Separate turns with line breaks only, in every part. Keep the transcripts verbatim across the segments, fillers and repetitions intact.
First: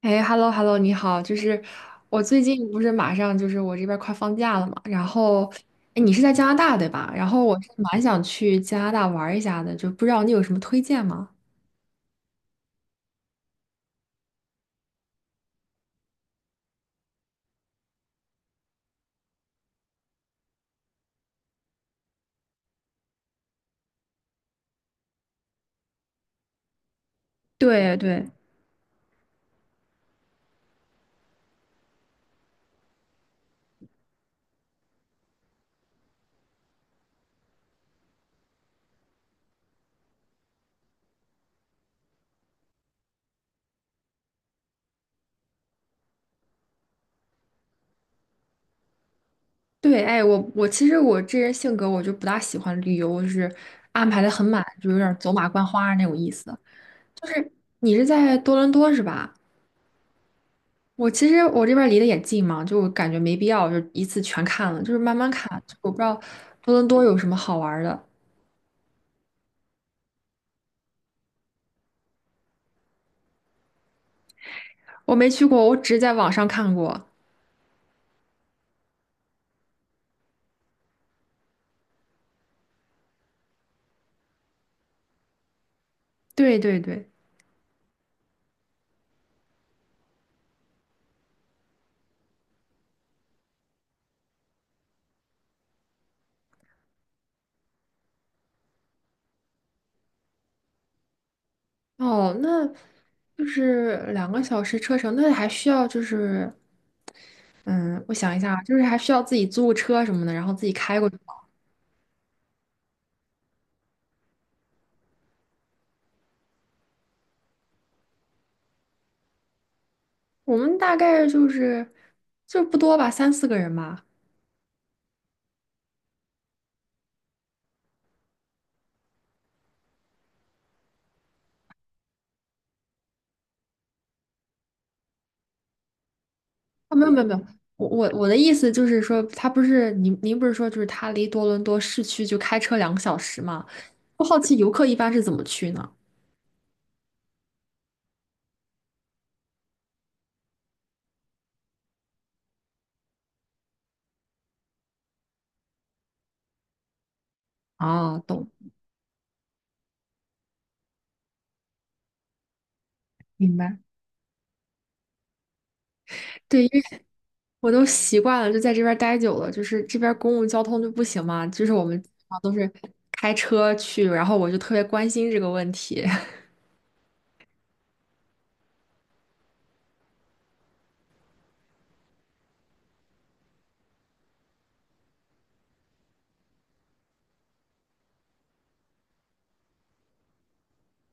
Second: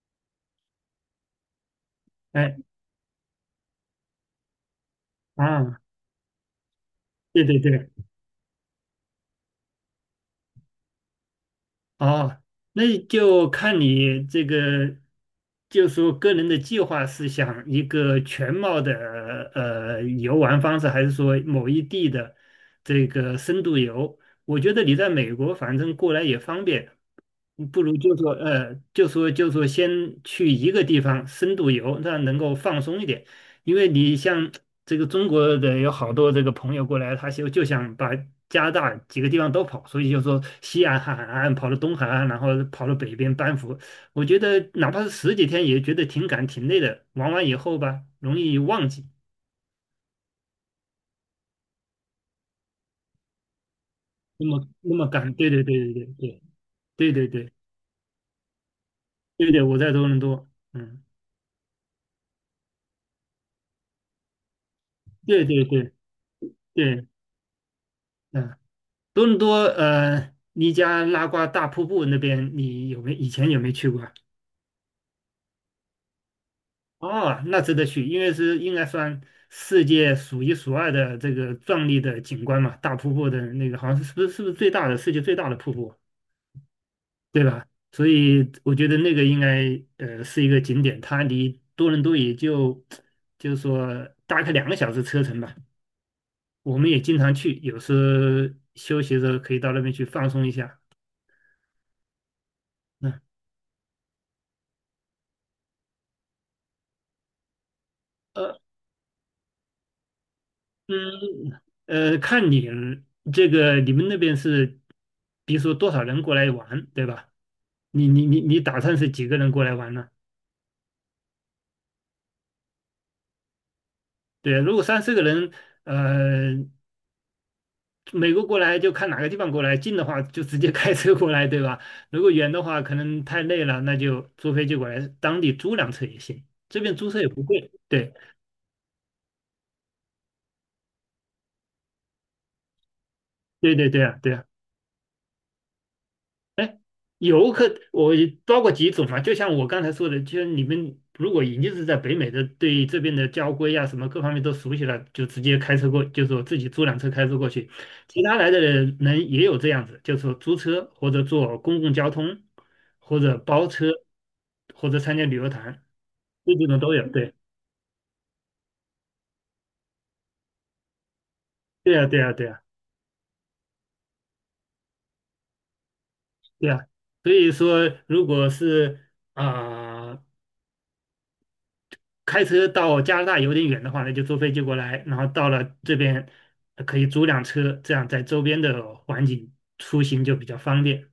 哎，hello hello，你好，就是我最
哎
近不是马上就是我这边儿快放假了嘛，然后，
啊，
哎，你是在加拿大对吧？然后
对对
我是
对，
蛮想去加拿大玩儿一下的，就不知道你有什么推荐吗？
哦，那就看你这个，就说个人的计划是想一个全貌的呃游玩方式，还是说某一地的这个深度游？我觉得你在美国反正过来也方便，你不
对
如就
对，
说，呃，就说就说先去一个地方深度游，这样能够放松一点。因为你像这个中国的有好多这个朋友过来，他就就想把加拿大几个地方都跑，所以就说西岸海岸跑到东海岸，然后跑到北边班夫。我觉得哪怕是十几天，也觉得挺赶挺累的。玩完以后吧，容易忘记
对，哎，我我其实我这人性格我就不大喜欢旅游，就是安排的很
那
满，
么
就
那
有点
么
儿走
赶。
马
对对
观
对
花那
对
种意
对
思。
对
就
对
是
对
你是在多伦多是吧？
对对，我在多伦多，嗯，
我其实我这边离得也近嘛，就我感觉没必要就一次全看了，就是慢慢
对
看。
对
我
对
不知道多伦多
对，
有什么好玩儿的。
嗯。多伦多呃，尼加拉瓜大瀑布那边，你有没以前有没有去过？
我没去过，我只在网上看过。
哦，那值得去，因为是应该算世界数一数二的这个壮丽的景观嘛，大瀑布的那个好像是是不是是不是最大的世界最大的瀑布，
对对对，
对吧？所以我觉得那个应该呃是一个景点，它离多伦多也就 就是说大概两个小时车程吧。我们也经常去，有时候休息的时候可以到那边去放松一下。
哦，那
嗯。
就是两个小时车程，那还需要就是，嗯，我想一下
呃
啊，就是还需要自己租个车什么的，然后自己开过
嗯，
去吗。
呃，看你这个你们那边是，比如说多少人过来玩，对吧？你你你你打算是几个人过来玩呢？
我们大概就是就不多吧，三四个人吧。
对，如果三四个人，呃，美国过来就看哪个地方过来，近的话就直接开车过来，对吧？如果远的话，可能太累了，那就坐飞机过来，当地租辆车也行，这
啊、
边
没
租
有没
车
有
也
没有，
不贵。
我我
对
我的意思就是说，他不是您您不是说就是他离多伦多市区就开车两个小时吗？
对对对啊，
我
对
好
啊。
奇游客一般是怎么去呢？
游客，我包括几种嘛，就像我刚才说的，就是你们如果已经是在北美的，对这边的交规啊什么各方面都熟悉了，就直接开车过，就是我自己租辆车开车过去。
啊，
其他
懂，
来的人人也有这样子，就是说租车或者坐公共交通，或者
明
包
白。
车，或者参加旅游团，这几
对。
种都有。对，
我都习惯了，就在这边儿待久了，就是这边儿公共交通就不行嘛，就是我
对
们
呀，
基
对
本
呀，
上
对
都
呀，
是开车去，然后我就特别关心这个问题。
对呀。所以说，如果是啊。开车到加拿大有点远的话呢，那就坐飞机过来，然后到了这边呃可以租辆车，这样在周边的环境出行就比较方便。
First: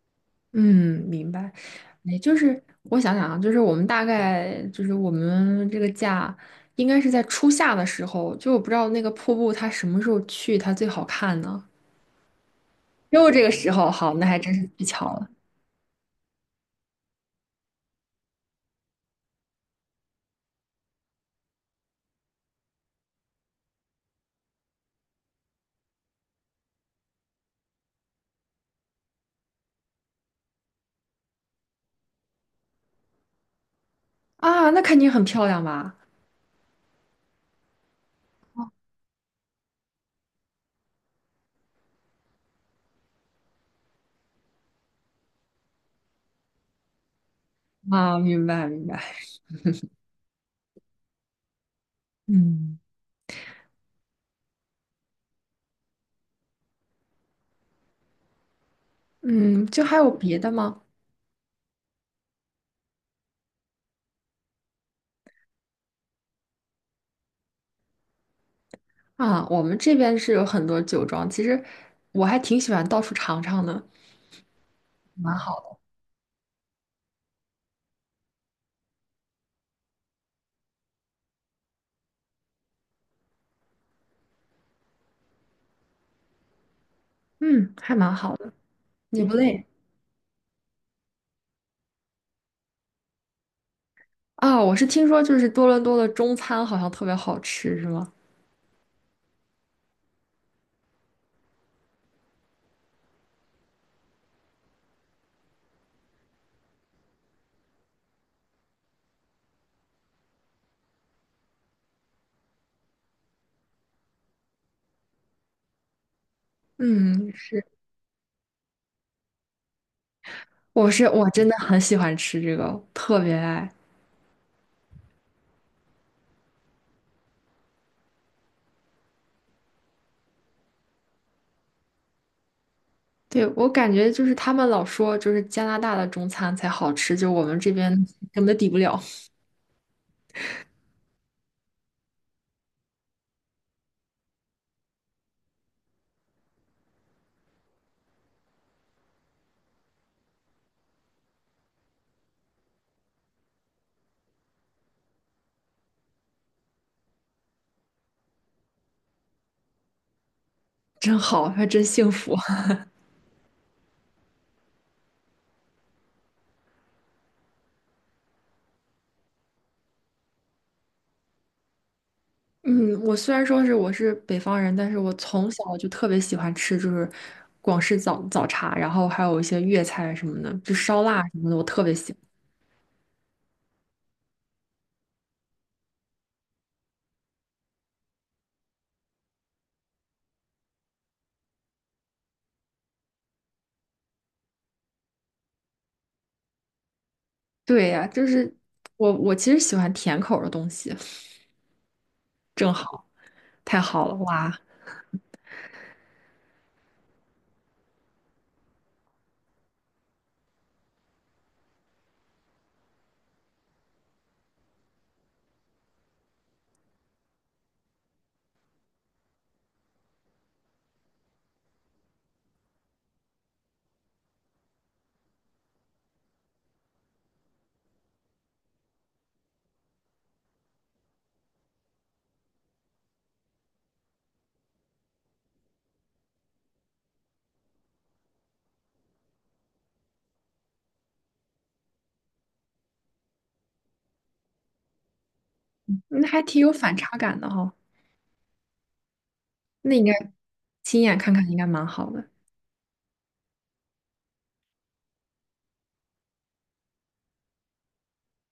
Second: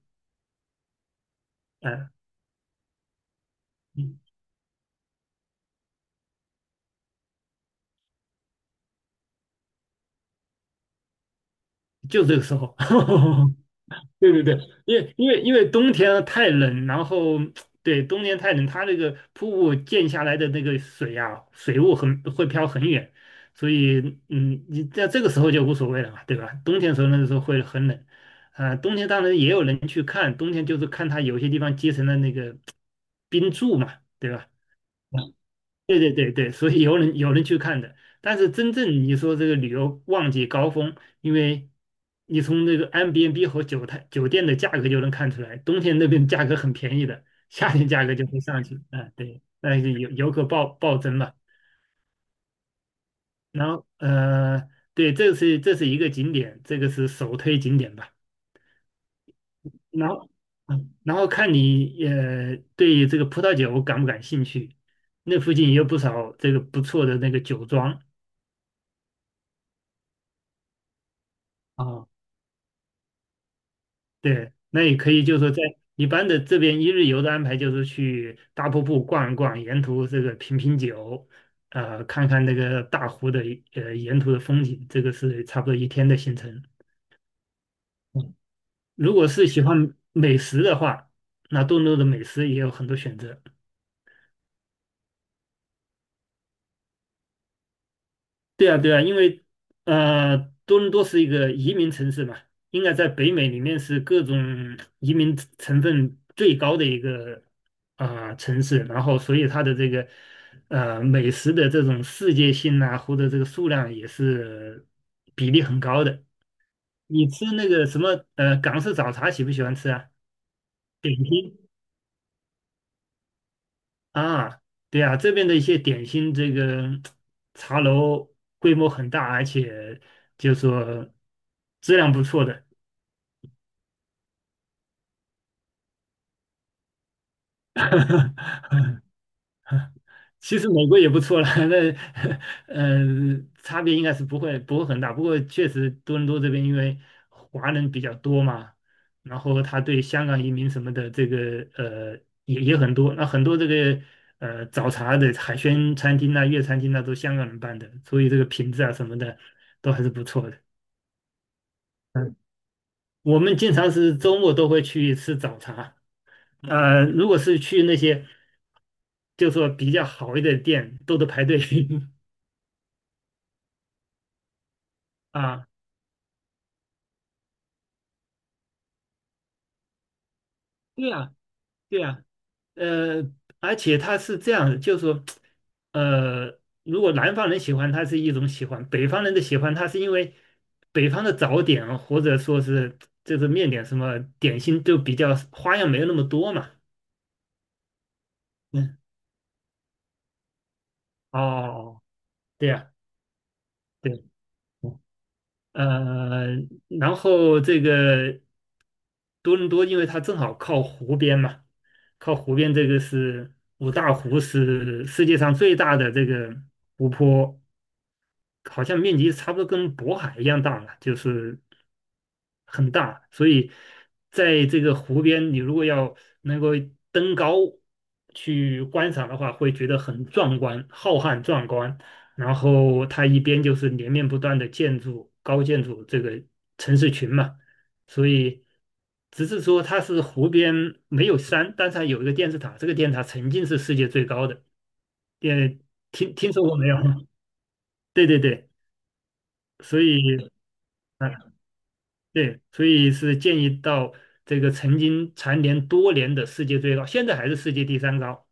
嗯，明白。
呃，
也就是我想想啊，就是我们大
嗯
概就是我们这个假应该是在初夏的时候，就我不知道那个瀑布它什么时候去它最好看呢？
就这个时候，
又这个时候，好，那
对
还
对
真
对，
是太
因
巧
为
了
因为因为冬天啊太冷，然后对冬天太冷，它那个瀑布溅下来的那个水啊，水雾很会飘很远，所以嗯，你在这个时候就无所谓了嘛，对吧？冬天时候那个时候会很冷，啊、冬天当然也有人去看，冬天就是看它有些地方结成了那个冰柱嘛，对吧？
啊，那肯定很漂亮吧？
对对对对，所以有人有人去看的，但是真正你说这个旅游旺季高峰，因为你从那个 M b n b 和酒店酒店的价格就能看出来，冬天那边价格很便宜的，夏天价格
啊，
就会
明
上
白
去。
明白。
啊。对，但是游游客暴暴增嘛。
嗯
然后呃，对，这是这是一个景点，这个是首推景点吧。
嗯，就还
然
有
后
别的吗？
嗯，然后看你也对这个葡萄酒感不感兴趣，那附近也有不少这个不错的那个酒庄。
啊，我们这边是有很多酒庄，其实
啊。
我还挺喜欢到处尝尝的，
对，那也可以，就
蛮
是说在
好，
一般的这边一日游的安排，就是去大瀑布逛一逛，沿途这个品品酒，呃，看看那个大湖的呃沿途的风景，这个是差不多一天的行程。
嗯，还蛮好
嗯
的，
如
也
果
不
是喜
累。
欢美食的话，那多伦多的美食也有很多选择。
啊，我是听说就是多伦多的中餐好像特别好吃，是吗？
对啊，对啊，因为呃，多伦多是一个移民城市嘛，应该在北美里面是各种移民成成分最高的一个啊、城市，然后所以它的这个呃美食的这种世界性啊，或者这个数量也是比例很高的。你
嗯，
吃
是，
那个什么呃港式早茶喜不喜欢吃啊？
我是
点
我真的
心
很喜欢吃这个，特别爱。
啊，对啊，这边的一些点心，这个茶楼规模很大，而且就说质量不错的。
对，我感觉就是他们老说就是加拿大的中餐才好吃，就我们这边根本 抵不了，
其实美国也不错了，那呃差别应该是不会不会很大，不过确实多伦多这边因为华人比较多嘛，然后他对香港移民什么的这个呃也也很多，那很多这个呃早茶的海鲜餐厅啊、粤餐厅啊都香港人办的，所以这个品质啊什么的都还是不错的。
真好，还真幸福。
我们经常是周末都会去吃早茶。呃，如果是去那些就说比较好一点的店，都得排队
嗯，我虽然说是我是北方人，但是我从
啊。
小就特别喜欢吃，就是广式早早茶，然后还有一些粤菜什么的，就烧
对
腊
呀、
什么的，我特别
对
喜欢。
啊，呃，而且它是这样的就是说，呃，如果南方人喜欢它是一种喜欢，北方人的喜欢它是因为北方的早点或者说是就是面点什么点心就比较花样没有那么多嘛。
对呀，就是
嗯，
我我其实喜欢甜口儿的东西，
哦，对
正
呀，
好，太好了，
对，
哇，
呃，然后这个多伦多，因为它正好靠湖边嘛，靠湖边这个是五大湖是世界上最大的这个湖泊。好像面积差不多跟渤海一样大了，就是很大，所以在这个湖边，你如果要能够登高去观赏的话，会觉得很壮观、浩瀚壮观。然后它一边就是连绵不断的建筑、高建筑这个城市群嘛，所以只是说它是湖边没有山，但是它有一个电视塔，这个电视塔曾经是世界最高的。电
那
听
还
听
挺
说
有
过没
反
有？
差感的哈、
对对对，
那
所
应该
以。
亲眼
啊。
看看应该蛮好的。
对，所以是建议到这个曾经蝉联多年的世界最高，现在还是世界第三高。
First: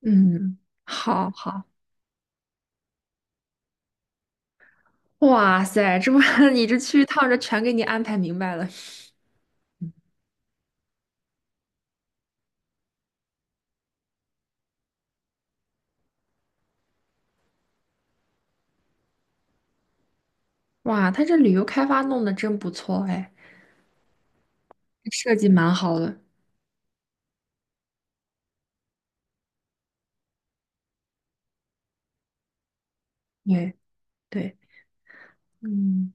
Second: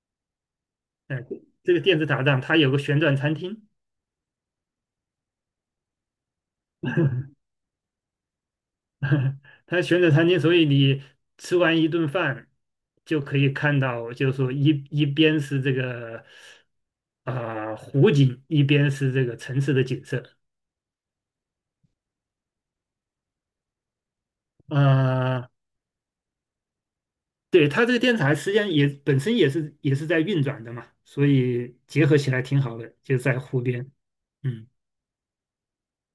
嗯，
哎，
好好，
这个电子塔上它有个旋转餐厅，
哇塞，这不 你这去一趟，这全给你安排明白了。
它旋转餐厅，所以你吃完一顿饭就可以看到，就是说一一边是这个啊、湖景，一边是这个城市的景色。
哇，他这旅游开发弄得真不错哎，这设计
呃，
蛮好的。
对，它这个电台实际上也本身也是也是在运转的嘛，所以结合起来挺好的，就在湖
对
边。
对，
嗯。
嗯，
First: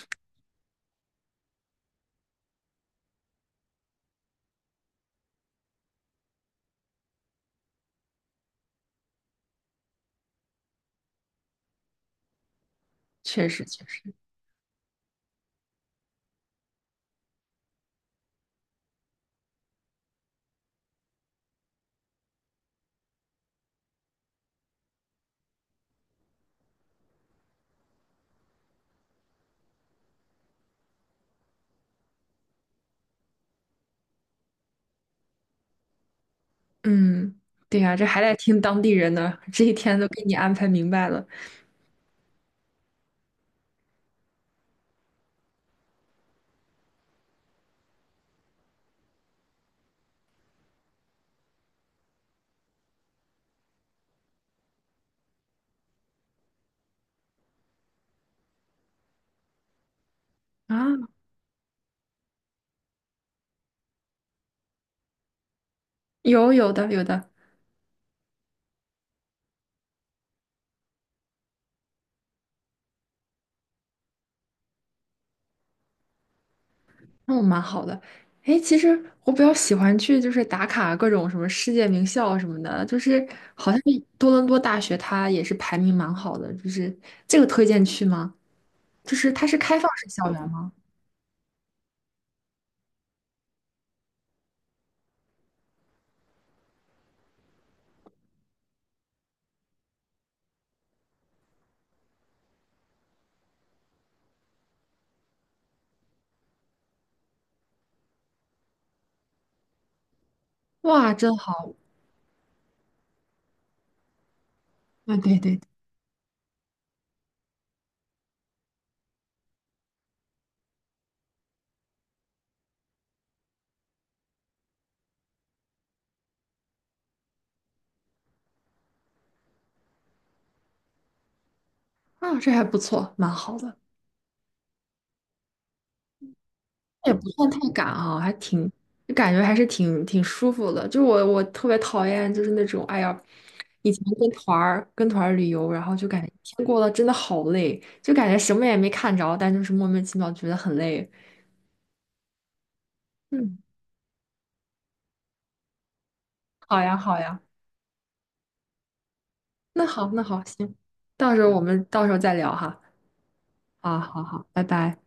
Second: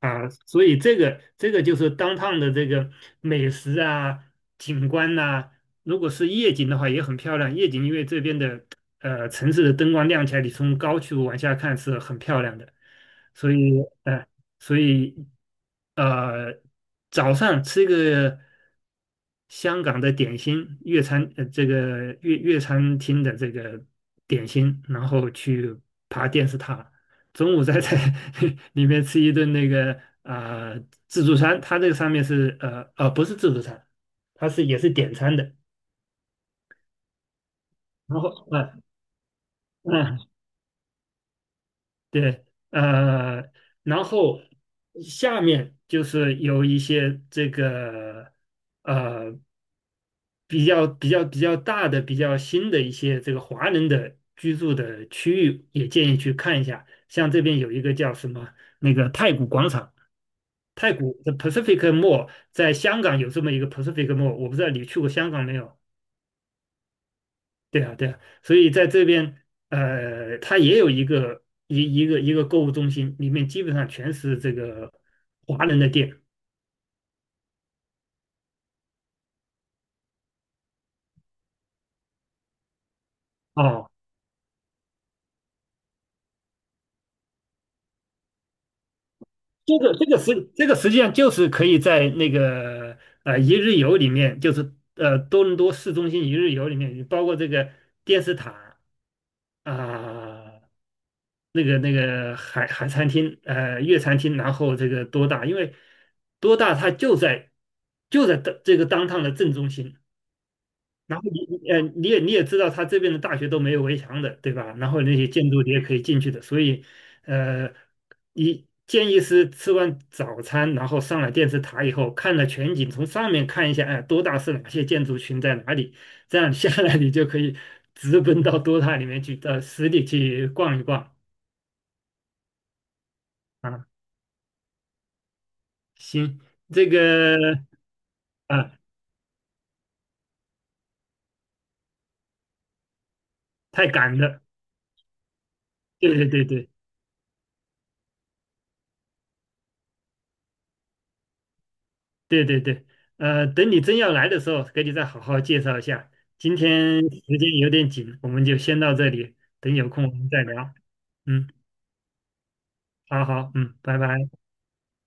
啊，所以这个这个就是当趟的这个美食啊、景观呐、如果是夜景的话也很漂亮。夜景因为这边的呃城市的灯光亮起来，你从高处往下看是很漂亮的。
确
所
实
以
确实，
呃，所以呃，早上吃一个香港的点心，粤餐呃这个粤粤餐厅的这个点心，然后去爬电视塔，中午在在 里面吃一顿那个啊、呃自助餐，它这个上面是呃呃不是自助餐，它是也是点餐的。
嗯，对呀，这还
然
得
后
听当
嗯
地人的，这一天都给
嗯
你安排明白了
对呃，然后下面就是有一些这个呃比较比较比较大的、比较新的一些这个华人的居住的区域，也建议去看一下。像这边有一个叫什么那个太古广场。太
啊。
古的 Pacific Mall 在香港有这么一个 Pacific Mall，我不知道你去过香港没有？
有有的有的，
对啊，对啊，所以在这边，呃，它也有一个一一个一个购物中心，里面基本上全是这个华人的店
那我蛮好的。哎，其实我比较喜欢去就是打卡各种什么世界名校什么的，就是好像
哦。
多伦多大学它也是排名蛮好的，就是这个推荐去吗？就是它是
这
开放
个这
式
个
校园
实这
吗？
个实际上就是可以在那个呃一日游里面，就是呃多伦多市中心一日游里面，包括这个电视塔啊、那个那个海海餐厅，呃，粤餐厅，然后这个多大，因为多大它就在就在的这个当趟的正中心，
哇，
然后
真
你你
好！
呃你也你也知道，它这边的大学都没有围墙的，对吧？然后
啊，
那些
对
建
对对，
筑你也可以进去的，所以呃，你建议是吃完早餐，然后上了电视塔以后，看了全景，从上面看一下，哎，多大是哪些建筑群在哪里，这样下来你就可以直奔到多大里面去，到实地去逛一逛。
啊，这还不错，蛮好的。
啊。行，这
也不
个
算太赶啊，还挺，
啊，
就感觉还是挺挺舒服的。就是我我特别讨厌就是那种，哎呀，
太
以前
赶
跟
了。
团儿跟团儿旅游，然后就
对
感觉
对
一
对
天
对
过得真的好累，就感觉什么也没看着，但就是莫名其妙觉得很累。
对对对，呃，
嗯，
等你真要来的时候，给你再好好介绍一下。今
好呀
天
好
时
呀，
间有点紧，我们就先到这里，等
那
有空
好
我
那
们
好，
再聊。
行，到时
嗯，
候我们到时候再聊哈。
好好，嗯，拜
啊，好
拜。
好，拜拜。